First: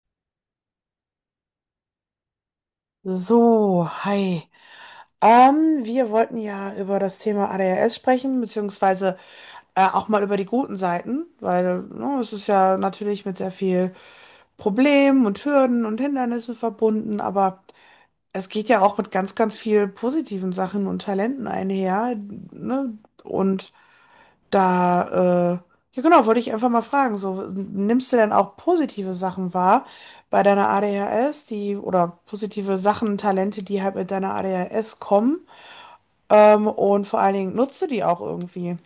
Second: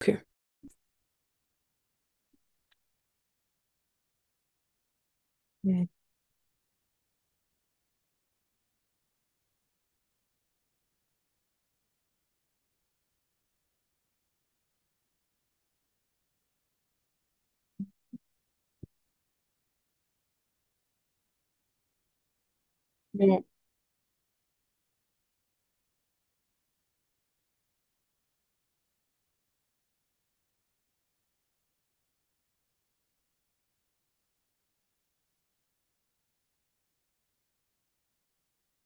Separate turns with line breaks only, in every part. Okay.
So, hi.
Mhm.
Wir wollten ja über das Thema ADHS sprechen, beziehungsweise auch mal über die guten Seiten, weil ne, es ist ja natürlich mit sehr viel Problemen und Hürden und Hindernissen verbunden, aber es geht ja auch mit ganz, ganz viel positiven Sachen und Talenten einher, ne? Und da, ja genau, wollte ich einfach mal fragen, so, nimmst du denn auch positive Sachen wahr bei deiner ADHS, die, oder positive Sachen, Talente, die halt mit deiner ADHS kommen? Und vor allen Dingen nutzt du die auch irgendwie?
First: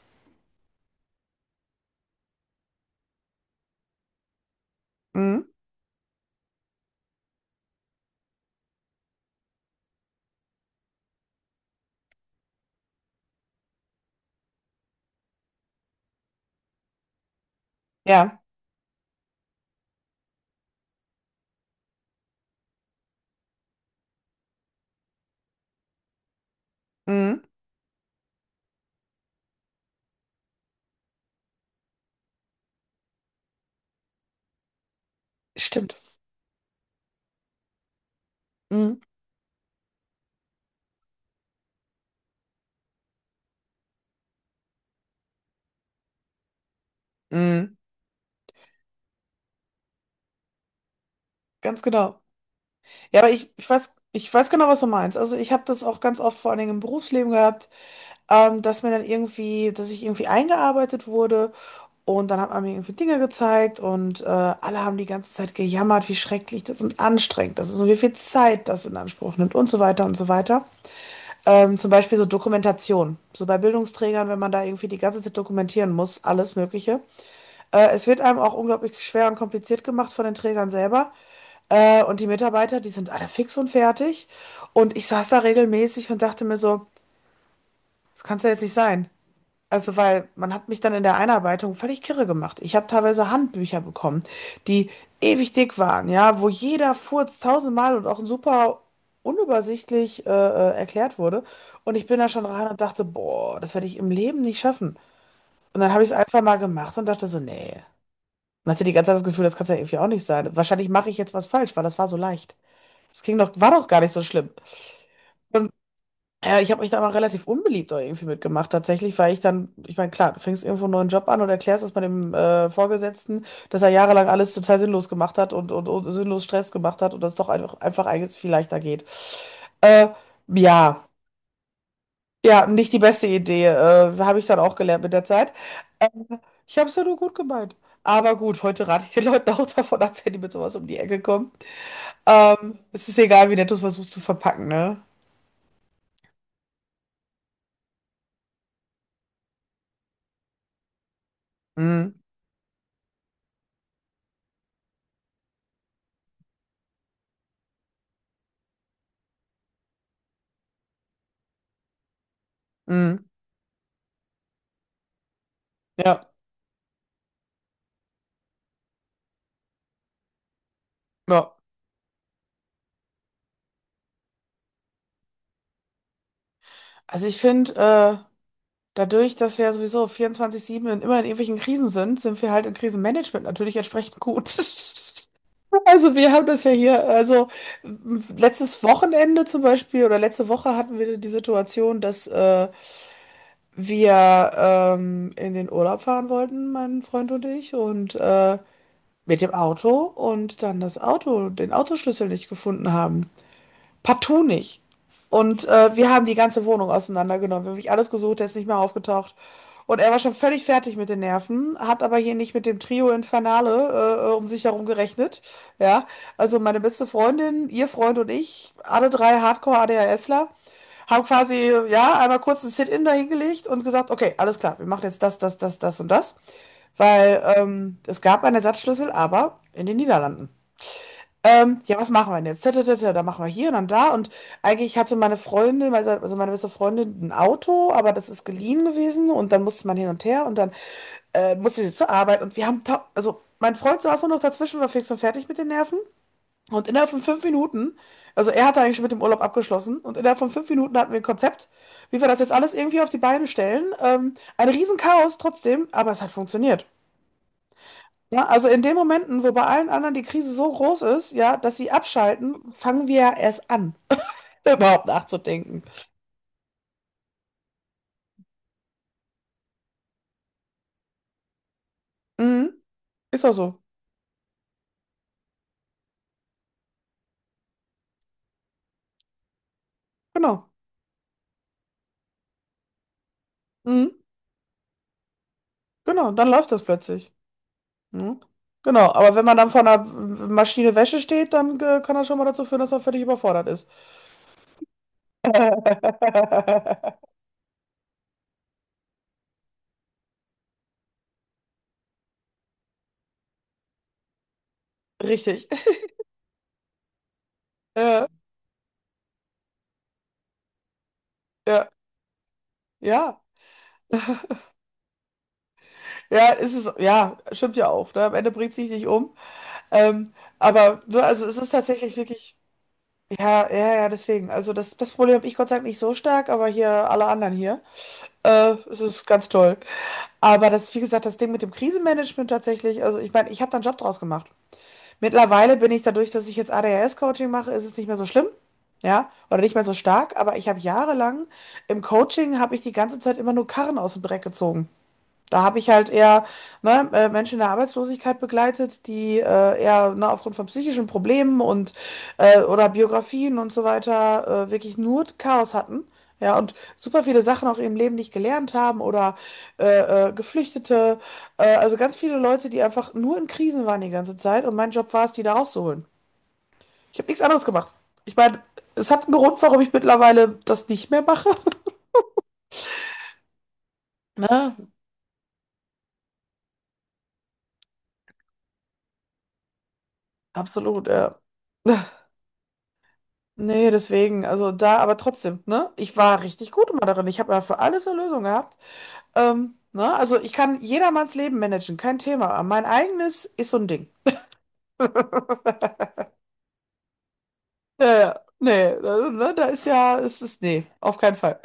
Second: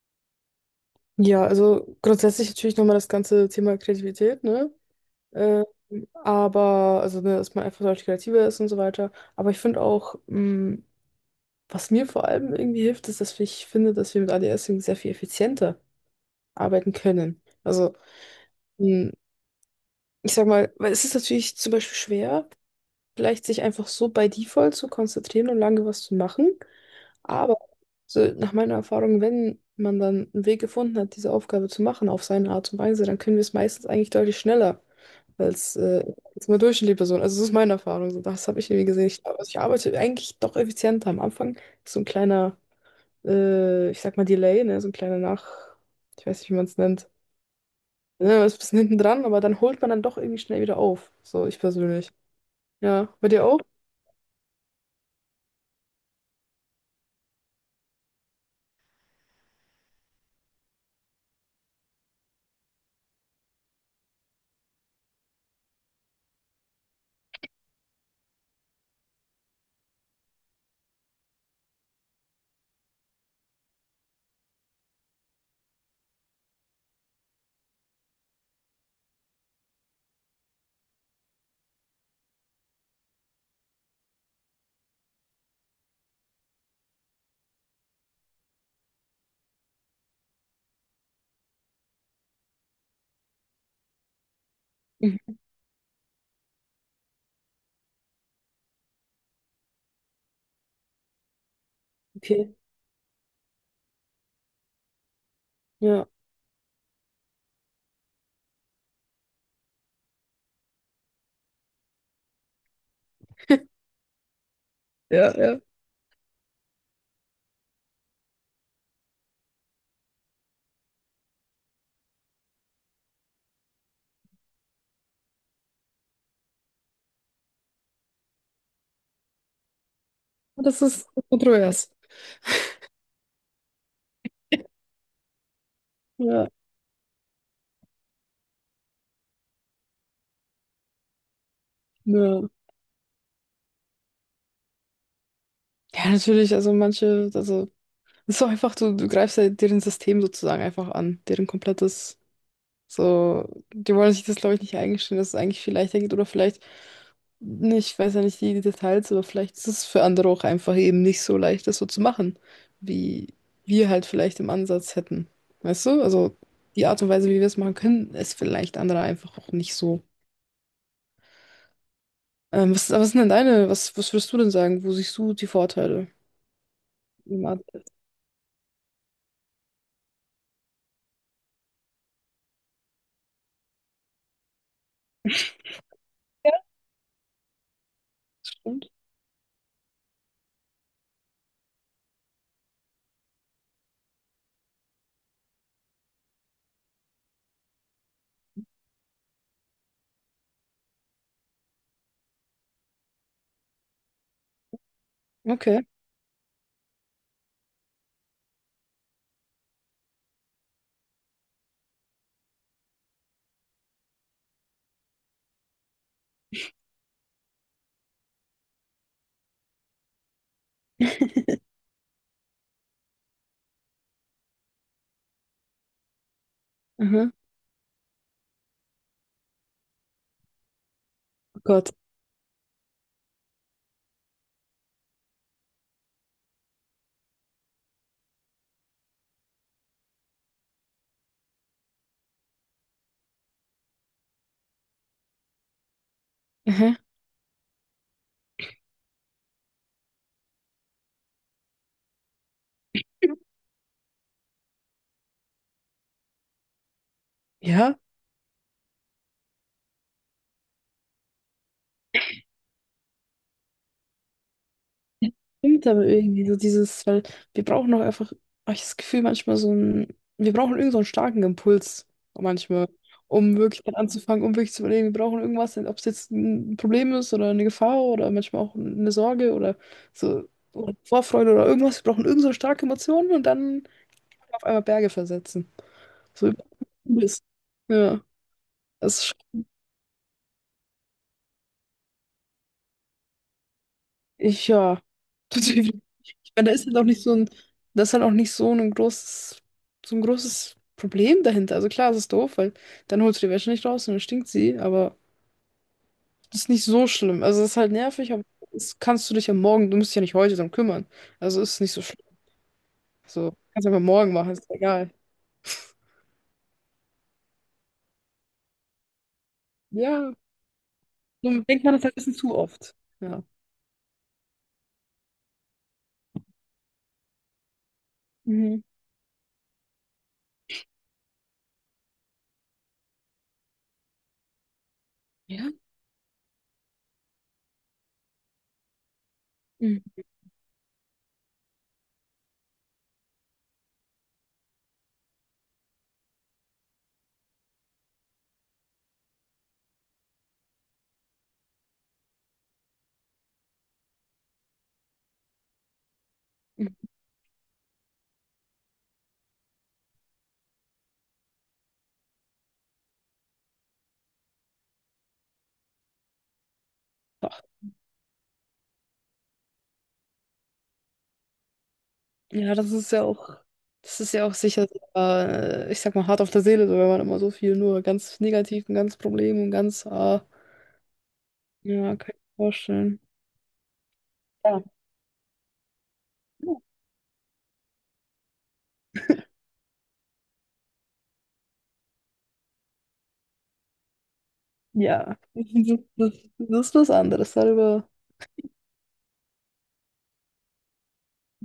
Ja, also grundsätzlich natürlich nochmal das ganze Thema Kreativität, ne?
Mhm.
Ähm, aber, also, ne, dass man einfach deutlich kreativer ist und so weiter. Aber ich finde auch, was mir vor allem irgendwie hilft, ist, dass ich finde, dass wir mit ADS irgendwie sehr viel effizienter arbeiten können. Also,
Ja.
mh, ich sag mal, weil es ist natürlich zum Beispiel schwer, vielleicht sich einfach so bei Default zu konzentrieren und lange was zu machen.
Mhm.
Aber so nach meiner Erfahrung, wenn man dann einen Weg gefunden hat, diese Aufgabe zu machen auf seine Art und Weise, dann können wir es meistens eigentlich deutlich schneller als
Stimmt.
äh, als eine durchschnittliche Person. Also das ist meine Erfahrung. So, das habe ich irgendwie
Mhm.
gesehen. Ich, also ich arbeite eigentlich doch effizienter. Am Anfang ist so ein kleiner, ich sag mal Delay, ne? So ein kleiner ich weiß nicht, wie man es nennt.
Mhm.
Ne, man ist ein bisschen hinten dran, aber dann holt man dann doch irgendwie schnell wieder auf. So, ich
Ganz
persönlich.
genau.
Ja,
Ja,
bei
aber
dir
ich,
auch?
ich weiß, ich weiß genau, was du meinst. Also ich habe das auch ganz oft vor allen Dingen im Berufsleben gehabt. Dass mir dann irgendwie, dass ich irgendwie eingearbeitet wurde und dann hat man mir irgendwie Dinge gezeigt und alle haben die ganze Zeit gejammert, wie schrecklich das und anstrengend das ist und wie viel Zeit das in Anspruch nimmt und so weiter und so weiter. Zum Beispiel so Dokumentation. So bei Bildungsträgern, wenn man da irgendwie die ganze Zeit dokumentieren muss, alles Mögliche. Es wird einem auch unglaublich schwer und kompliziert gemacht von den Trägern selber. Und die Mitarbeiter, die sind alle fix und fertig. Und ich saß da regelmäßig und dachte mir so, das kann es ja jetzt nicht sein. Also, weil man hat mich dann in der Einarbeitung völlig kirre gemacht. Ich habe teilweise Handbücher bekommen, die ewig dick waren, ja, wo jeder Furz tausendmal und auch super unübersichtlich erklärt wurde. Und ich bin da schon
Okay.
rein und dachte, boah, das werde ich im Leben nicht schaffen. Und dann habe
Ja.
ich es ein, zwei Mal gemacht und dachte so, nee. Und hatte die ganze Zeit das Gefühl, das kann es ja irgendwie auch nicht sein. Wahrscheinlich mache ich jetzt was falsch, weil das war so leicht. Das ging doch, war doch gar nicht so schlimm.
Ja, ja.
Ja, ich habe mich da aber relativ unbeliebt auch irgendwie mitgemacht. Tatsächlich, weil ich dann, ich meine, klar, du fängst irgendwo einen neuen Job an und erklärst es mal dem Vorgesetzten, dass er jahrelang alles total sinnlos gemacht hat und sinnlos Stress gemacht hat und das doch einfach, einfach eigentlich viel leichter geht. Äh,
Das
ja,
ist kontrovers.
ja, nicht die beste Idee. Habe ich dann auch gelernt mit der Zeit. Äh,
Ja.
ich habe es ja nur gut gemeint. Aber gut, heute rate ich den Leuten auch davon ab, wenn die mit sowas um die Ecke kommen.
Ja.
Es ist egal, wie nett du es versuchst zu verpacken, ne?
Ja, natürlich, also manche, also es ist auch einfach, du greifst ja deren System sozusagen einfach an, deren
Mm,
komplettes, so, die wollen sich das, glaube ich, nicht eingestehen, dass es eigentlich viel leichter geht oder vielleicht, nicht, ich weiß ja nicht die Details, aber vielleicht ist es für andere auch einfach eben nicht so leicht, das so zu machen,
mm,
wie wir halt vielleicht im Ansatz hätten. Weißt du?
ja,
Also die Art und Weise, wie wir es machen können, ist vielleicht andere einfach auch nicht so.
ja.
Was sind denn deine, was würdest du denn sagen? Wo siehst du die Vorteile,
Also ich
im
finde,
Ansatz?
dadurch, dass wir ja sowieso vierundzwanzig sieben immer in irgendwelchen Krisen sind, sind wir halt im Krisenmanagement natürlich entsprechend gut. Also wir haben
Ja,
das ja hier, also letztes
stimmt.
Wochenende zum Beispiel oder letzte Woche hatten wir die Situation, dass wir in den Urlaub fahren wollten, mein Freund und ich, und mit dem Auto und dann das Auto, den Autoschlüssel nicht gefunden haben. Partout nicht. Und
Okay.
wir haben die ganze Wohnung auseinandergenommen. Wir haben wirklich alles gesucht, der ist nicht mehr aufgetaucht. Und er war schon völlig fertig mit den Nerven, hat aber hier nicht mit dem Trio Infernale um sich herum gerechnet. Ja, also meine beste Freundin, ihr Freund und ich, alle drei Hardcore-ADHSler, haben quasi, ja, einmal kurz ein Sit-in dahingelegt und gesagt, okay, alles klar, wir machen jetzt das, das, das, das und das.
Aha.
Weil es gab einen Ersatzschlüssel, aber in den Niederlanden.
Oh Gott.
Ja, was machen wir denn jetzt? Tatatata, dann machen wir hier und dann da. Und eigentlich hatte meine Freundin, also meine beste Freundin, ein Auto, aber das ist geliehen gewesen und dann musste man hin und her und dann musste sie zur Arbeit und wir haben, also mein Freund saß nur noch dazwischen, war fix und fertig mit den Nerven und
Aha.
innerhalb von fünf Minuten, also er hatte eigentlich schon mit dem Urlaub abgeschlossen und innerhalb von fünf Minuten hatten wir ein Konzept, wie wir das jetzt alles irgendwie auf die Beine stellen. Ein Riesenchaos trotzdem, aber es hat funktioniert.
Ja.
Ja, also in den Momenten, wo bei allen anderen die Krise so groß ist, ja, dass sie abschalten, fangen wir ja erst an, überhaupt nachzudenken.
Stimmt aber irgendwie so dieses, weil wir brauchen doch einfach, hab ich das Gefühl, manchmal so ein, wir brauchen irgend so einen starken Impuls
Mhm.
manchmal,
Ist auch
um
so.
wirklich dann anzufangen, um wirklich zu überlegen, wir brauchen irgendwas, ob es jetzt ein Problem ist oder eine Gefahr oder manchmal auch eine Sorge oder so
Genau.
oder Vorfreude oder irgendwas. Wir brauchen irgend so eine starke Emotion und dann
Mhm.
auf einmal Berge versetzen.
Genau, dann
So
läuft das plötzlich.
ist. Ja,
Mhm. Genau,
das
aber
ist
wenn man dann vor einer Maschine Wäsche steht, dann kann das schon mal dazu führen, dass man völlig überfordert ist.
ich, ja, tatsächlich. Ich meine, da ist halt auch nicht so ein, das ist halt auch nicht so ein großes, so ein großes Problem dahinter. Also klar, es ist doof, weil dann holst du die Wäsche nicht raus und dann stinkt sie, aber
Richtig.
das ist nicht so schlimm. Also es ist halt
Ja,
nervig, aber das kannst du dich am Morgen, du musst dich ja nicht heute drum kümmern. Also ist
ja,
nicht so schlimm.
ja,
So, kannst du einfach morgen machen, ist egal.
ja, ist es, ja, stimmt ja auch. Ne? Am Ende bringt sich nicht um. Ähm,
Ja,
aber ne, also es
so
ist
denkt man das halt
tatsächlich
ein bisschen zu
wirklich.
oft. Ja.
Ja, ja, ja, deswegen. Also das, das Problem habe ich Gott sei Dank nicht so stark, aber hier alle anderen hier.
Mhm.
Es ist ganz toll. Aber das, wie gesagt, das Ding mit dem Krisenmanagement tatsächlich, also ich meine, ich habe da einen Job draus gemacht.
Ja.
Mittlerweile bin ich dadurch, dass ich jetzt ADHS-Coaching mache, ist es nicht mehr so schlimm. Ja, oder nicht mehr so
Mhm.
stark, aber ich habe jahrelang im Coaching habe ich die ganze Zeit immer nur Karren aus dem Dreck gezogen. Da habe ich halt eher ne, Menschen in der Arbeitslosigkeit begleitet, die eher ne, aufgrund von psychischen Problemen und oder Biografien und so weiter wirklich nur Chaos hatten. Ja, und super viele Sachen auch im Leben nicht gelernt haben oder Geflüchtete. Also ganz viele Leute, die einfach nur in Krisen waren die ganze Zeit. Und mein Job war es, die da rauszuholen. Ich habe nichts anderes gemacht. Ich meine, es hat einen Grund, warum ich mittlerweile das nicht mehr mache.
Ja, das ist ja auch, das ist ja auch
Ne?
sicher, ich sag mal, hart auf der Seele, so, wenn man immer so viel nur ganz negativ und ganz Problem und ganz,
Absolut, ja.
ja, kann ich mir vorstellen.
Nee, deswegen, also
Ja.
da, aber trotzdem, ne? Ich war richtig gut immer darin. Ich habe ja für alles eine Lösung gehabt. Ne? Also ich kann jedermanns Leben managen, kein Thema. Aber mein eigenes ist so ein Ding.
Ja, das, das ist was anderes.
Ja,
Darüber,
ja. Nee, da, ne, da ist ja, es ist, nee, auf keinen Fall.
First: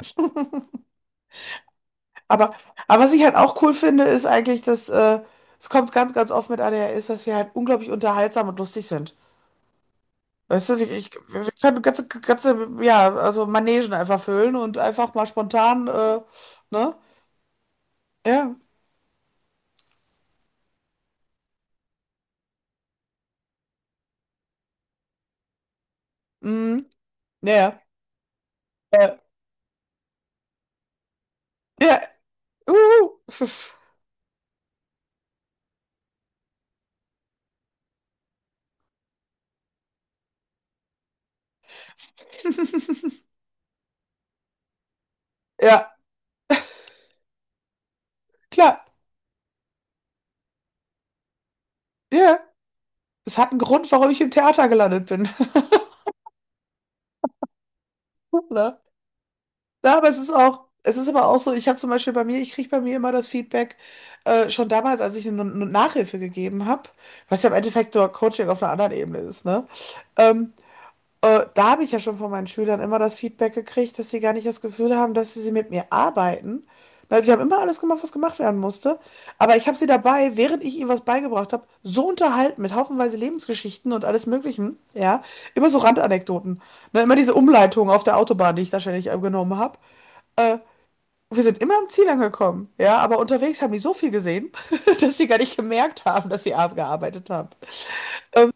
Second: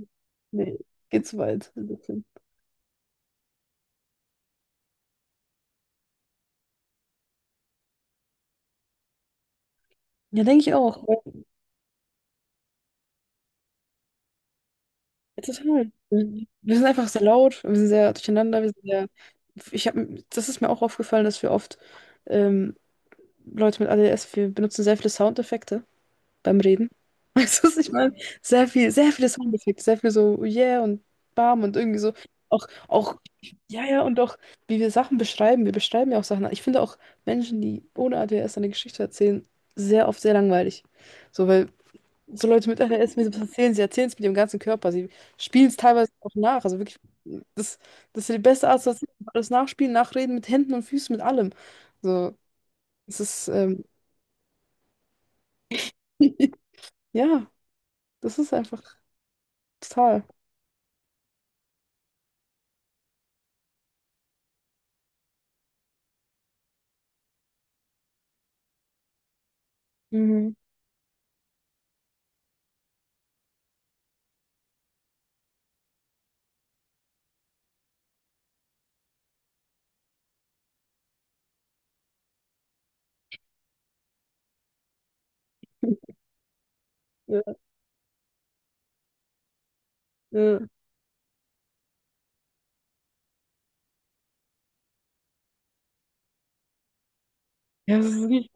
nee, geht zu weit, ein bisschen.
Aber, aber was ich halt auch cool finde, ist eigentlich, dass es kommt ganz, ganz oft mit ADHS, dass wir halt unglaublich unterhaltsam und lustig sind.
Ja, denke
Weißt
ich
du,
auch.
wir können ganze, ganze, ja, also Manegen einfach füllen und einfach mal spontan,
Total. Wir sind
ne?
einfach sehr laut, wir sind sehr
Ja,
durcheinander, wir sind sehr. Ich habe, das ist mir auch aufgefallen, dass wir oft ähm, Leute mit ADS, wir benutzen sehr viele Soundeffekte beim
mhm.
Reden.
Ja,
Also
ja.
ich meine, sehr viel, sehr
Ja.
viele Soundeffekte, sehr viel so yeah und bam und irgendwie
Ja.
so. Auch, auch,
Uhu.
ja, ja, und auch, wie wir Sachen beschreiben. Wir beschreiben ja auch Sachen. Ich finde auch Menschen, die ohne ADHS eine Geschichte erzählen, sehr oft sehr langweilig. So, weil so Leute mit ADHS, wenn sie was erzählen, sie erzählen es mit ihrem ganzen Körper. Sie spielen es
Ja,
teilweise auch nach. Also wirklich, das, das ist ja die beste
klar.
Art, das alles nachspielen, nachreden mit Händen und Füßen, mit allem. So,
Ja.
es
Es
ist,
hat einen Grund, warum ich im Theater gelandet bin,
ja, das ist
ne?
einfach
Ja, aber es
total.
ist auch es ist aber auch so, ich habe zum Beispiel bei mir ich kriege bei mir immer das Feedback, schon damals, als ich eine 'ne Nachhilfe gegeben habe, was ja im Endeffekt so Coaching auf einer anderen Ebene ist, ne? Ähm,
Mhm.
Da habe ich ja schon von meinen Schülern immer das Feedback gekriegt, dass sie gar nicht das Gefühl haben, dass sie mit mir arbeiten. Na, wir haben immer alles gemacht, was gemacht werden musste. Aber ich habe sie dabei, während ich ihnen was beigebracht habe, so unterhalten mit haufenweise Lebensgeschichten und alles Möglichen, ja, immer so Randanekdoten. Ne, immer diese
Ja,
Umleitung auf der Autobahn, die ich da ständig genommen habe. Äh,
ja.
wir sind immer am Ziel angekommen, ja, aber unterwegs haben die so viel gesehen, dass sie gar nicht gemerkt haben, dass sie abgearbeitet haben.
Ja, es ist wirklich,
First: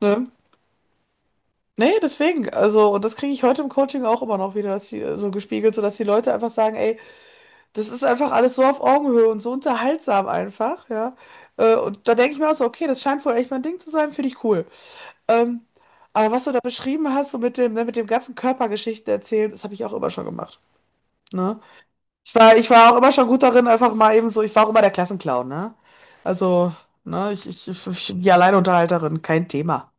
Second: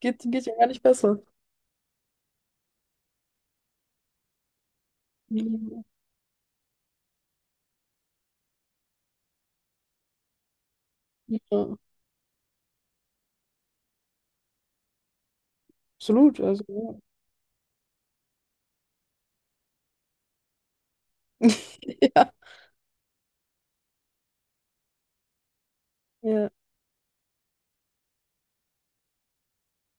geht,
Ne?
geht ja gar nicht besser.
Nee, deswegen. Also, und das kriege ich heute im Coaching auch immer noch wieder, dass die, so gespiegelt, so
Mhm.
dass die Leute einfach sagen, ey, das ist einfach alles so auf Augenhöhe und so unterhaltsam einfach, ja.
Ja,
Und da denke ich mir auch so, okay, das scheint wohl echt mein Ding zu sein, finde ich cool. Ähm, aber
absolut.
was du da
Also, ja.
beschrieben hast, so mit dem, ne, mit dem ganzen Körpergeschichten erzählen, das habe ich auch immer schon gemacht. Ne?
Ja.
Ich war auch immer schon gut darin, einfach mal eben so, ich war auch immer der Klassenclown, ne?
Ja.
Also, ne, ich, die Alleinunterhalterin, kein Thema.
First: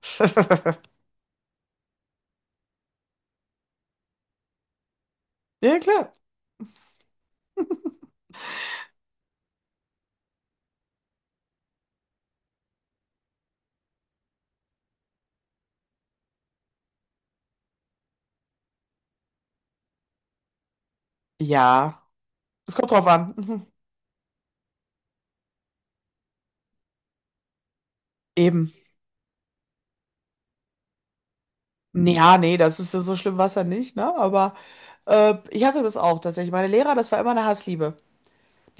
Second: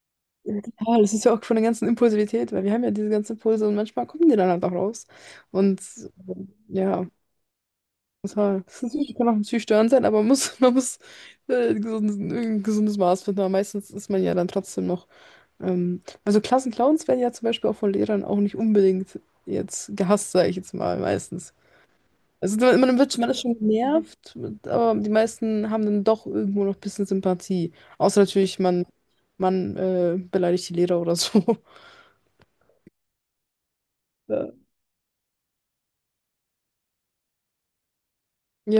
Ja, das ist ja auch von der ganzen Impulsivität, weil wir haben ja diese ganzen Impulse und manchmal kommen die dann halt auch raus.
Ja,
Und
klar.
äh, ja, total. Das ist natürlich, kann auch natürlich störend sein, aber man muss, man muss ein gesundes Maß finden. Aber meistens ist man ja dann trotzdem noch. Also Klassenclowns werden ja zum Beispiel auch von Lehrern auch nicht unbedingt jetzt gehasst, sage ich jetzt mal, meistens.
Ja,
Also
es
man
kommt
man
drauf
wird, man
an.
ist schon
Mhm.
genervt, aber die meisten haben dann doch irgendwo noch ein bisschen Sympathie. Außer natürlich,
Eben.
man beleidigt die Lehrer oder so.
Ja, nee, das ist ja so schlimm war es ja nicht, ne? Aber ich hatte das auch tatsächlich. Meine Lehrer, das war immer eine Hassliebe.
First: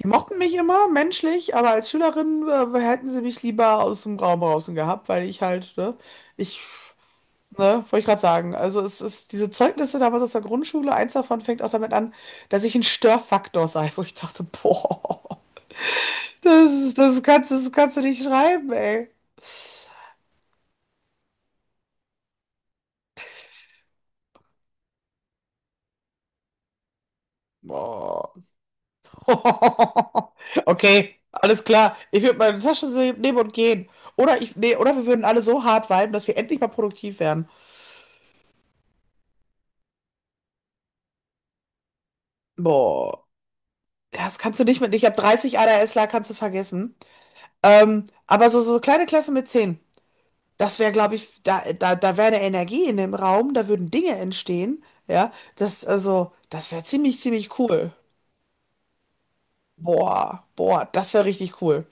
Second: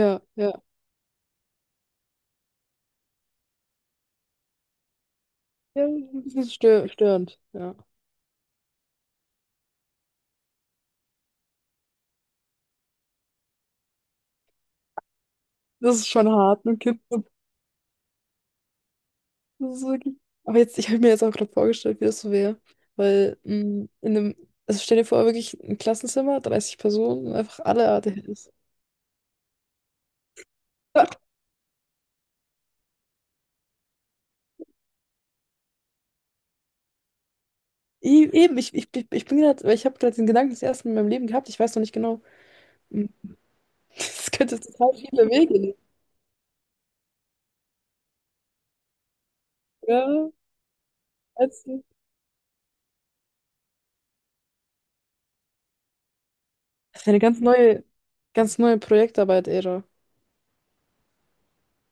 Die mochten
ja.
mich
Ja,
immer menschlich, aber als Schülerin hätten sie mich lieber aus dem Raum draußen gehabt, weil ich halt,
ja,
ne,
ein bisschen
ich,
störend, ja.
ne, wollte ich gerade sagen. Also es ist diese Zeugnisse damals aus der Grundschule, eins davon fängt auch damit an, dass ich ein Störfaktor sei, wo ich dachte, boah,
Das ist schon hart, ein Kind.
das kannst du nicht schreiben, ey.
Das ist wirklich. Aber jetzt, ich habe mir jetzt auch gerade vorgestellt, wie das so wäre. Weil in einem, also stell dir vor, wirklich ein Klassenzimmer, 30 Personen, einfach alle
Boah.
ADHS.
Okay, alles klar. Ich würde meine Tasche nehmen und gehen. Oder wir würden alle so hart viben, dass wir endlich mal produktiv werden.
Eben, ich bin gerade, ich habe gerade den Gedanken das erste Mal in meinem Leben gehabt, ich weiß noch nicht genau, mh,
Boah, Ja,
das
das kannst
könnte
du nicht
total
mit. Ich habe
viele
30
Wege nehmen.
ADHSler, kannst du vergessen. Aber so, so kleine Klasse mit 10,
Ja,
das wäre, glaube ich, da,
als,
da, da wäre eine Energie in dem Raum, da würden Dinge entstehen. Ja, das, also, das wäre
das ist
ziemlich,
eine
ziemlich cool.
ganz neue Projektarbeit-Ära.
Boah, boah, das wäre richtig cool.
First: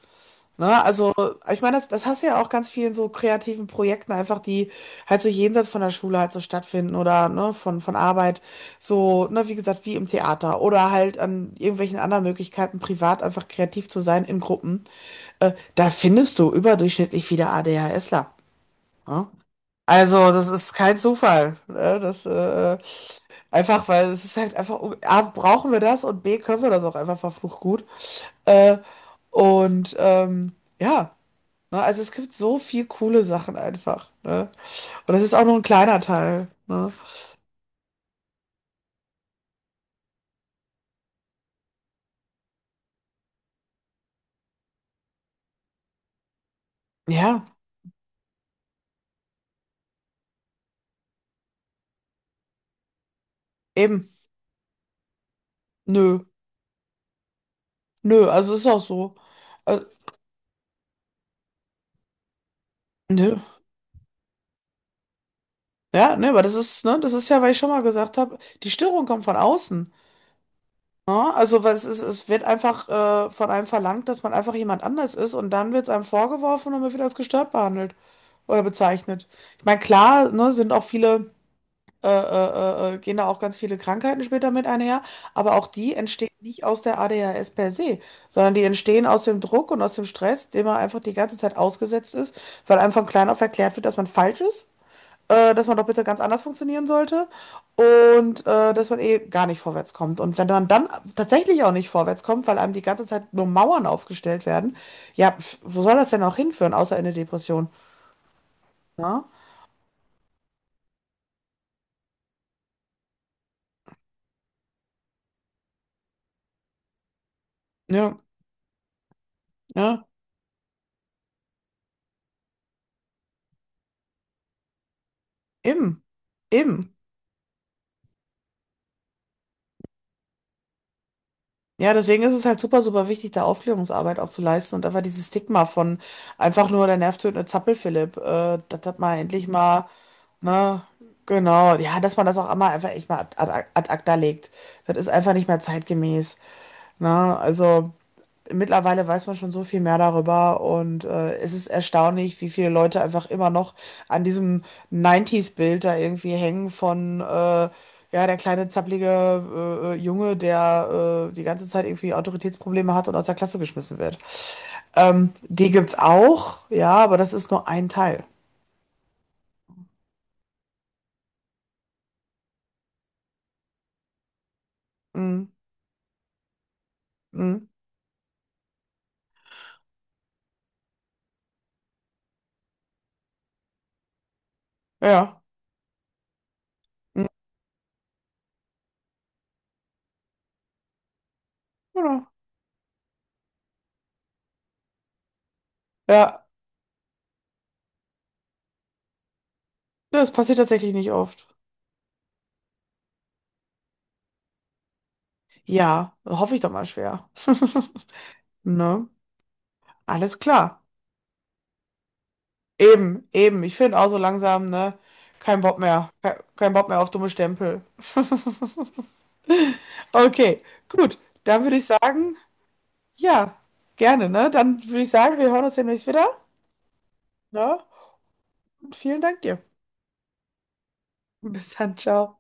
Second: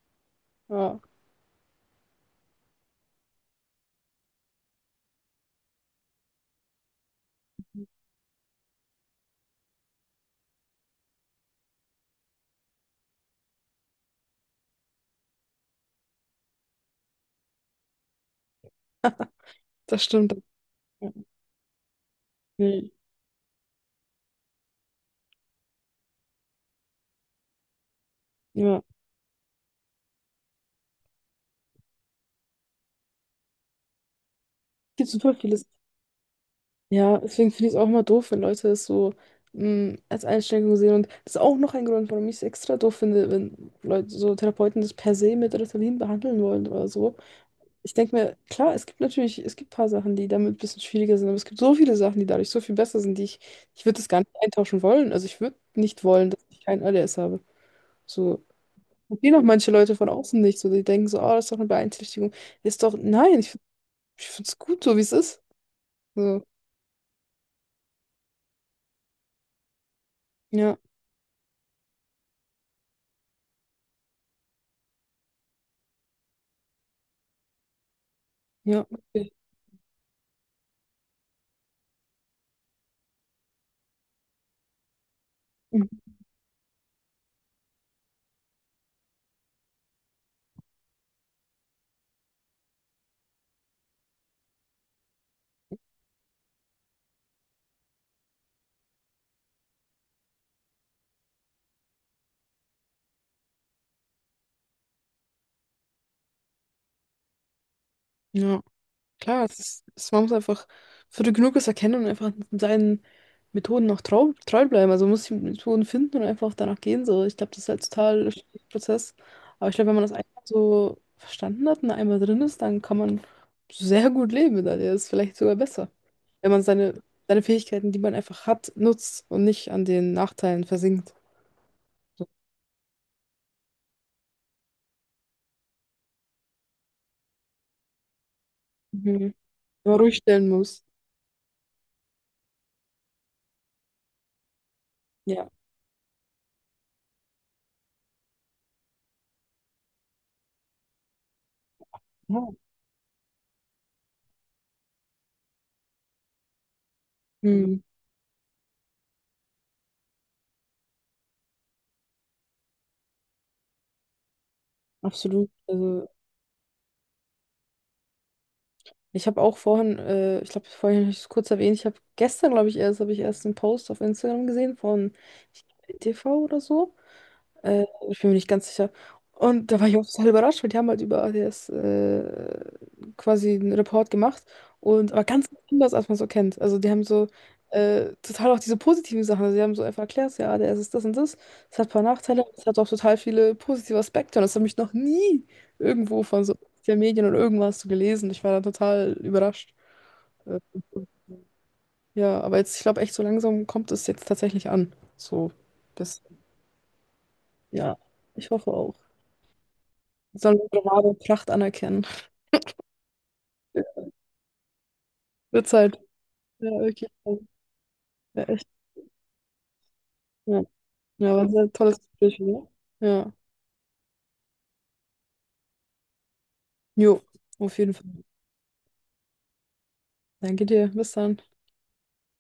Ne?
Ja,
Also, ich meine, das, das hast du ja auch ganz vielen so kreativen Projekten einfach, die halt so jenseits von der Schule halt so stattfinden oder ne, von Arbeit, so, ne, wie gesagt, wie im Theater oder halt an irgendwelchen anderen Möglichkeiten, privat einfach kreativ zu sein in Gruppen. Da findest du überdurchschnittlich viele ADHSler. Ne?
das
Also,
stimmt.
das ist kein
Ja.
Zufall. Ne? Das,
Nee,
einfach, weil es ist halt einfach, A, brauchen wir das und B, können wir das auch einfach verflucht gut. Äh,
ja.
und ähm, ja. Ne? Also es gibt so viel coole Sachen einfach. Ne?
Es gibt
Und das ist
super
auch nur ein
vieles.
kleiner Teil. Ne?
Ja, deswegen finde ich es auch mal doof, wenn Leute es so als Einschränkung sehen. Und das ist auch noch ein Grund, warum ich es extra doof finde, wenn Leute, so Therapeuten das per se mit Ritalin behandeln wollen oder so.
Ja,
Ich denke mir, klar, es gibt natürlich, es gibt ein paar Sachen, die damit ein bisschen schwieriger sind, aber es gibt so viele Sachen, die dadurch so viel besser sind, die ich, ich würde
eben.
das gar nicht eintauschen wollen. Also ich würde nicht
Nö.
wollen, dass ich kein ADS habe.
Nö,
So,
also ist auch so.
verstehen auch manche
Äh,
Leute von außen nicht. So, die denken so, oh, das ist doch eine Beeinträchtigung. Ist doch,
nö.
nein, ich ich finde es gut, so wie es ist.
Ja, ne,
So,
aber das ist, ne, das ist ja, weil ich schon mal gesagt habe, die Störung kommt von außen.
ja,
Ne? Also was es, es wird einfach von einem verlangt, dass man einfach jemand anders ist und dann wird es einem vorgeworfen und man wird als gestört behandelt oder
ja.
bezeichnet.
Okay.
Ich meine, klar, ne, sind auch viele. Gehen da auch ganz viele Krankheiten später mit einher, aber auch die
Mhm.
entstehen nicht aus der ADHS per se, sondern die entstehen aus dem Druck und aus dem Stress, dem man einfach die ganze Zeit ausgesetzt ist, weil einem von klein auf erklärt wird, dass man falsch ist, dass man doch bitte ganz anders funktionieren sollte und dass man eh gar nicht vorwärts kommt. Und wenn man dann tatsächlich auch nicht vorwärts kommt, weil einem die ganze Zeit nur Mauern aufgestellt werden, ja, pf, wo soll das denn auch hinführen, außer in eine Depression?
Ja.
Na?
Klar, es ist, es, man muss einfach früh genug es erkennen und einfach seinen Methoden auch treu bleiben. Also man muss die Methoden finden und einfach danach gehen. So, ich glaube, das ist halt
Ja,
total ein Prozess. Aber ich glaube, wenn man
ja,
das einmal so verstanden hat und einmal drin ist, dann kann man sehr gut leben mit der Idee. Das ist vielleicht sogar besser,
eben,
wenn man seine,
eben.
seine Fähigkeiten, die man einfach hat, nutzt und nicht an den Nachteilen versinkt.
Ja, deswegen
So.
ist es halt super, super wichtig, da Aufklärungsarbeit auch zu leisten und einfach dieses Stigma von einfach nur der nervtötende Zappelphilipp, das hat mal
Mhm.
endlich mal,
Wenn man ruhig stellen
ne,
muss.
genau, ja, dass man das auch einmal einfach echt mal ad acta legt. Das ist einfach nicht
Ja.
mehr zeitgemäß, ne, also. Mittlerweile weiß man schon so viel mehr darüber und es ist erstaunlich, wie
Ja.
viele Leute einfach immer noch an diesem 90s-Bild da irgendwie hängen von, ja,
Mhm.
der kleine zappelige Junge, der die ganze Zeit irgendwie Autoritätsprobleme hat und aus der Klasse geschmissen wird.
Absolut.
Die gibt's
Also
auch, ja, aber das ist nur ein Teil.
ich habe auch vorhin, ich glaube, vorhin habe ich es kurz erwähnt, ich habe gestern, glaube ich, erst, habe ich erst einen Post auf Instagram gesehen von
Mhm.
ich, TV oder so.
Mhm.
Ich bin mir nicht ganz sicher. Und da war ich auch total überrascht, weil die haben halt über ADS quasi einen Report gemacht. Und aber
Ja.
ganz anders, als man so kennt. Also die haben
Mhm.
so total auch diese positiven Sachen. Also die haben so einfach erklärt, ja, ADS ist das und das. Es hat ein paar
Genau.
Nachteile, aber es hat auch total viele positive Aspekte. Und das habe ich noch nie irgendwo von
Ja,
so den Medien oder irgendwas so gelesen. Ich war da total überrascht.
das passiert
Äh,
tatsächlich nicht oft.
ja, aber jetzt, ich glaube echt, so langsam kommt es jetzt tatsächlich an. So,
Ja,
das,
hoffe ich doch mal schwer.
ja, ich hoffe auch.
Ne? Alles
Sollen
klar.
unsere wahre Pracht anerkennen.
Eben, eben. Ich finde auch so langsam, ne? Kein
Wird
Bock
Zeit.
mehr.
Ja,
Kein Bock mehr auf
wirklich.
dumme Stempel.
Ja, echt.
Okay,
Ja,
gut.
ja, war ein
Dann
sehr
würde ich
tolles
sagen,
Gespräch, oder? Ja.
ja, gerne, ne? Dann würde ich sagen, wir hören uns demnächst wieder,
Jo,
ne?
auf jeden Fall.
Und vielen Dank dir.
Danke dir. Bis dann.
Bis dann, ciao.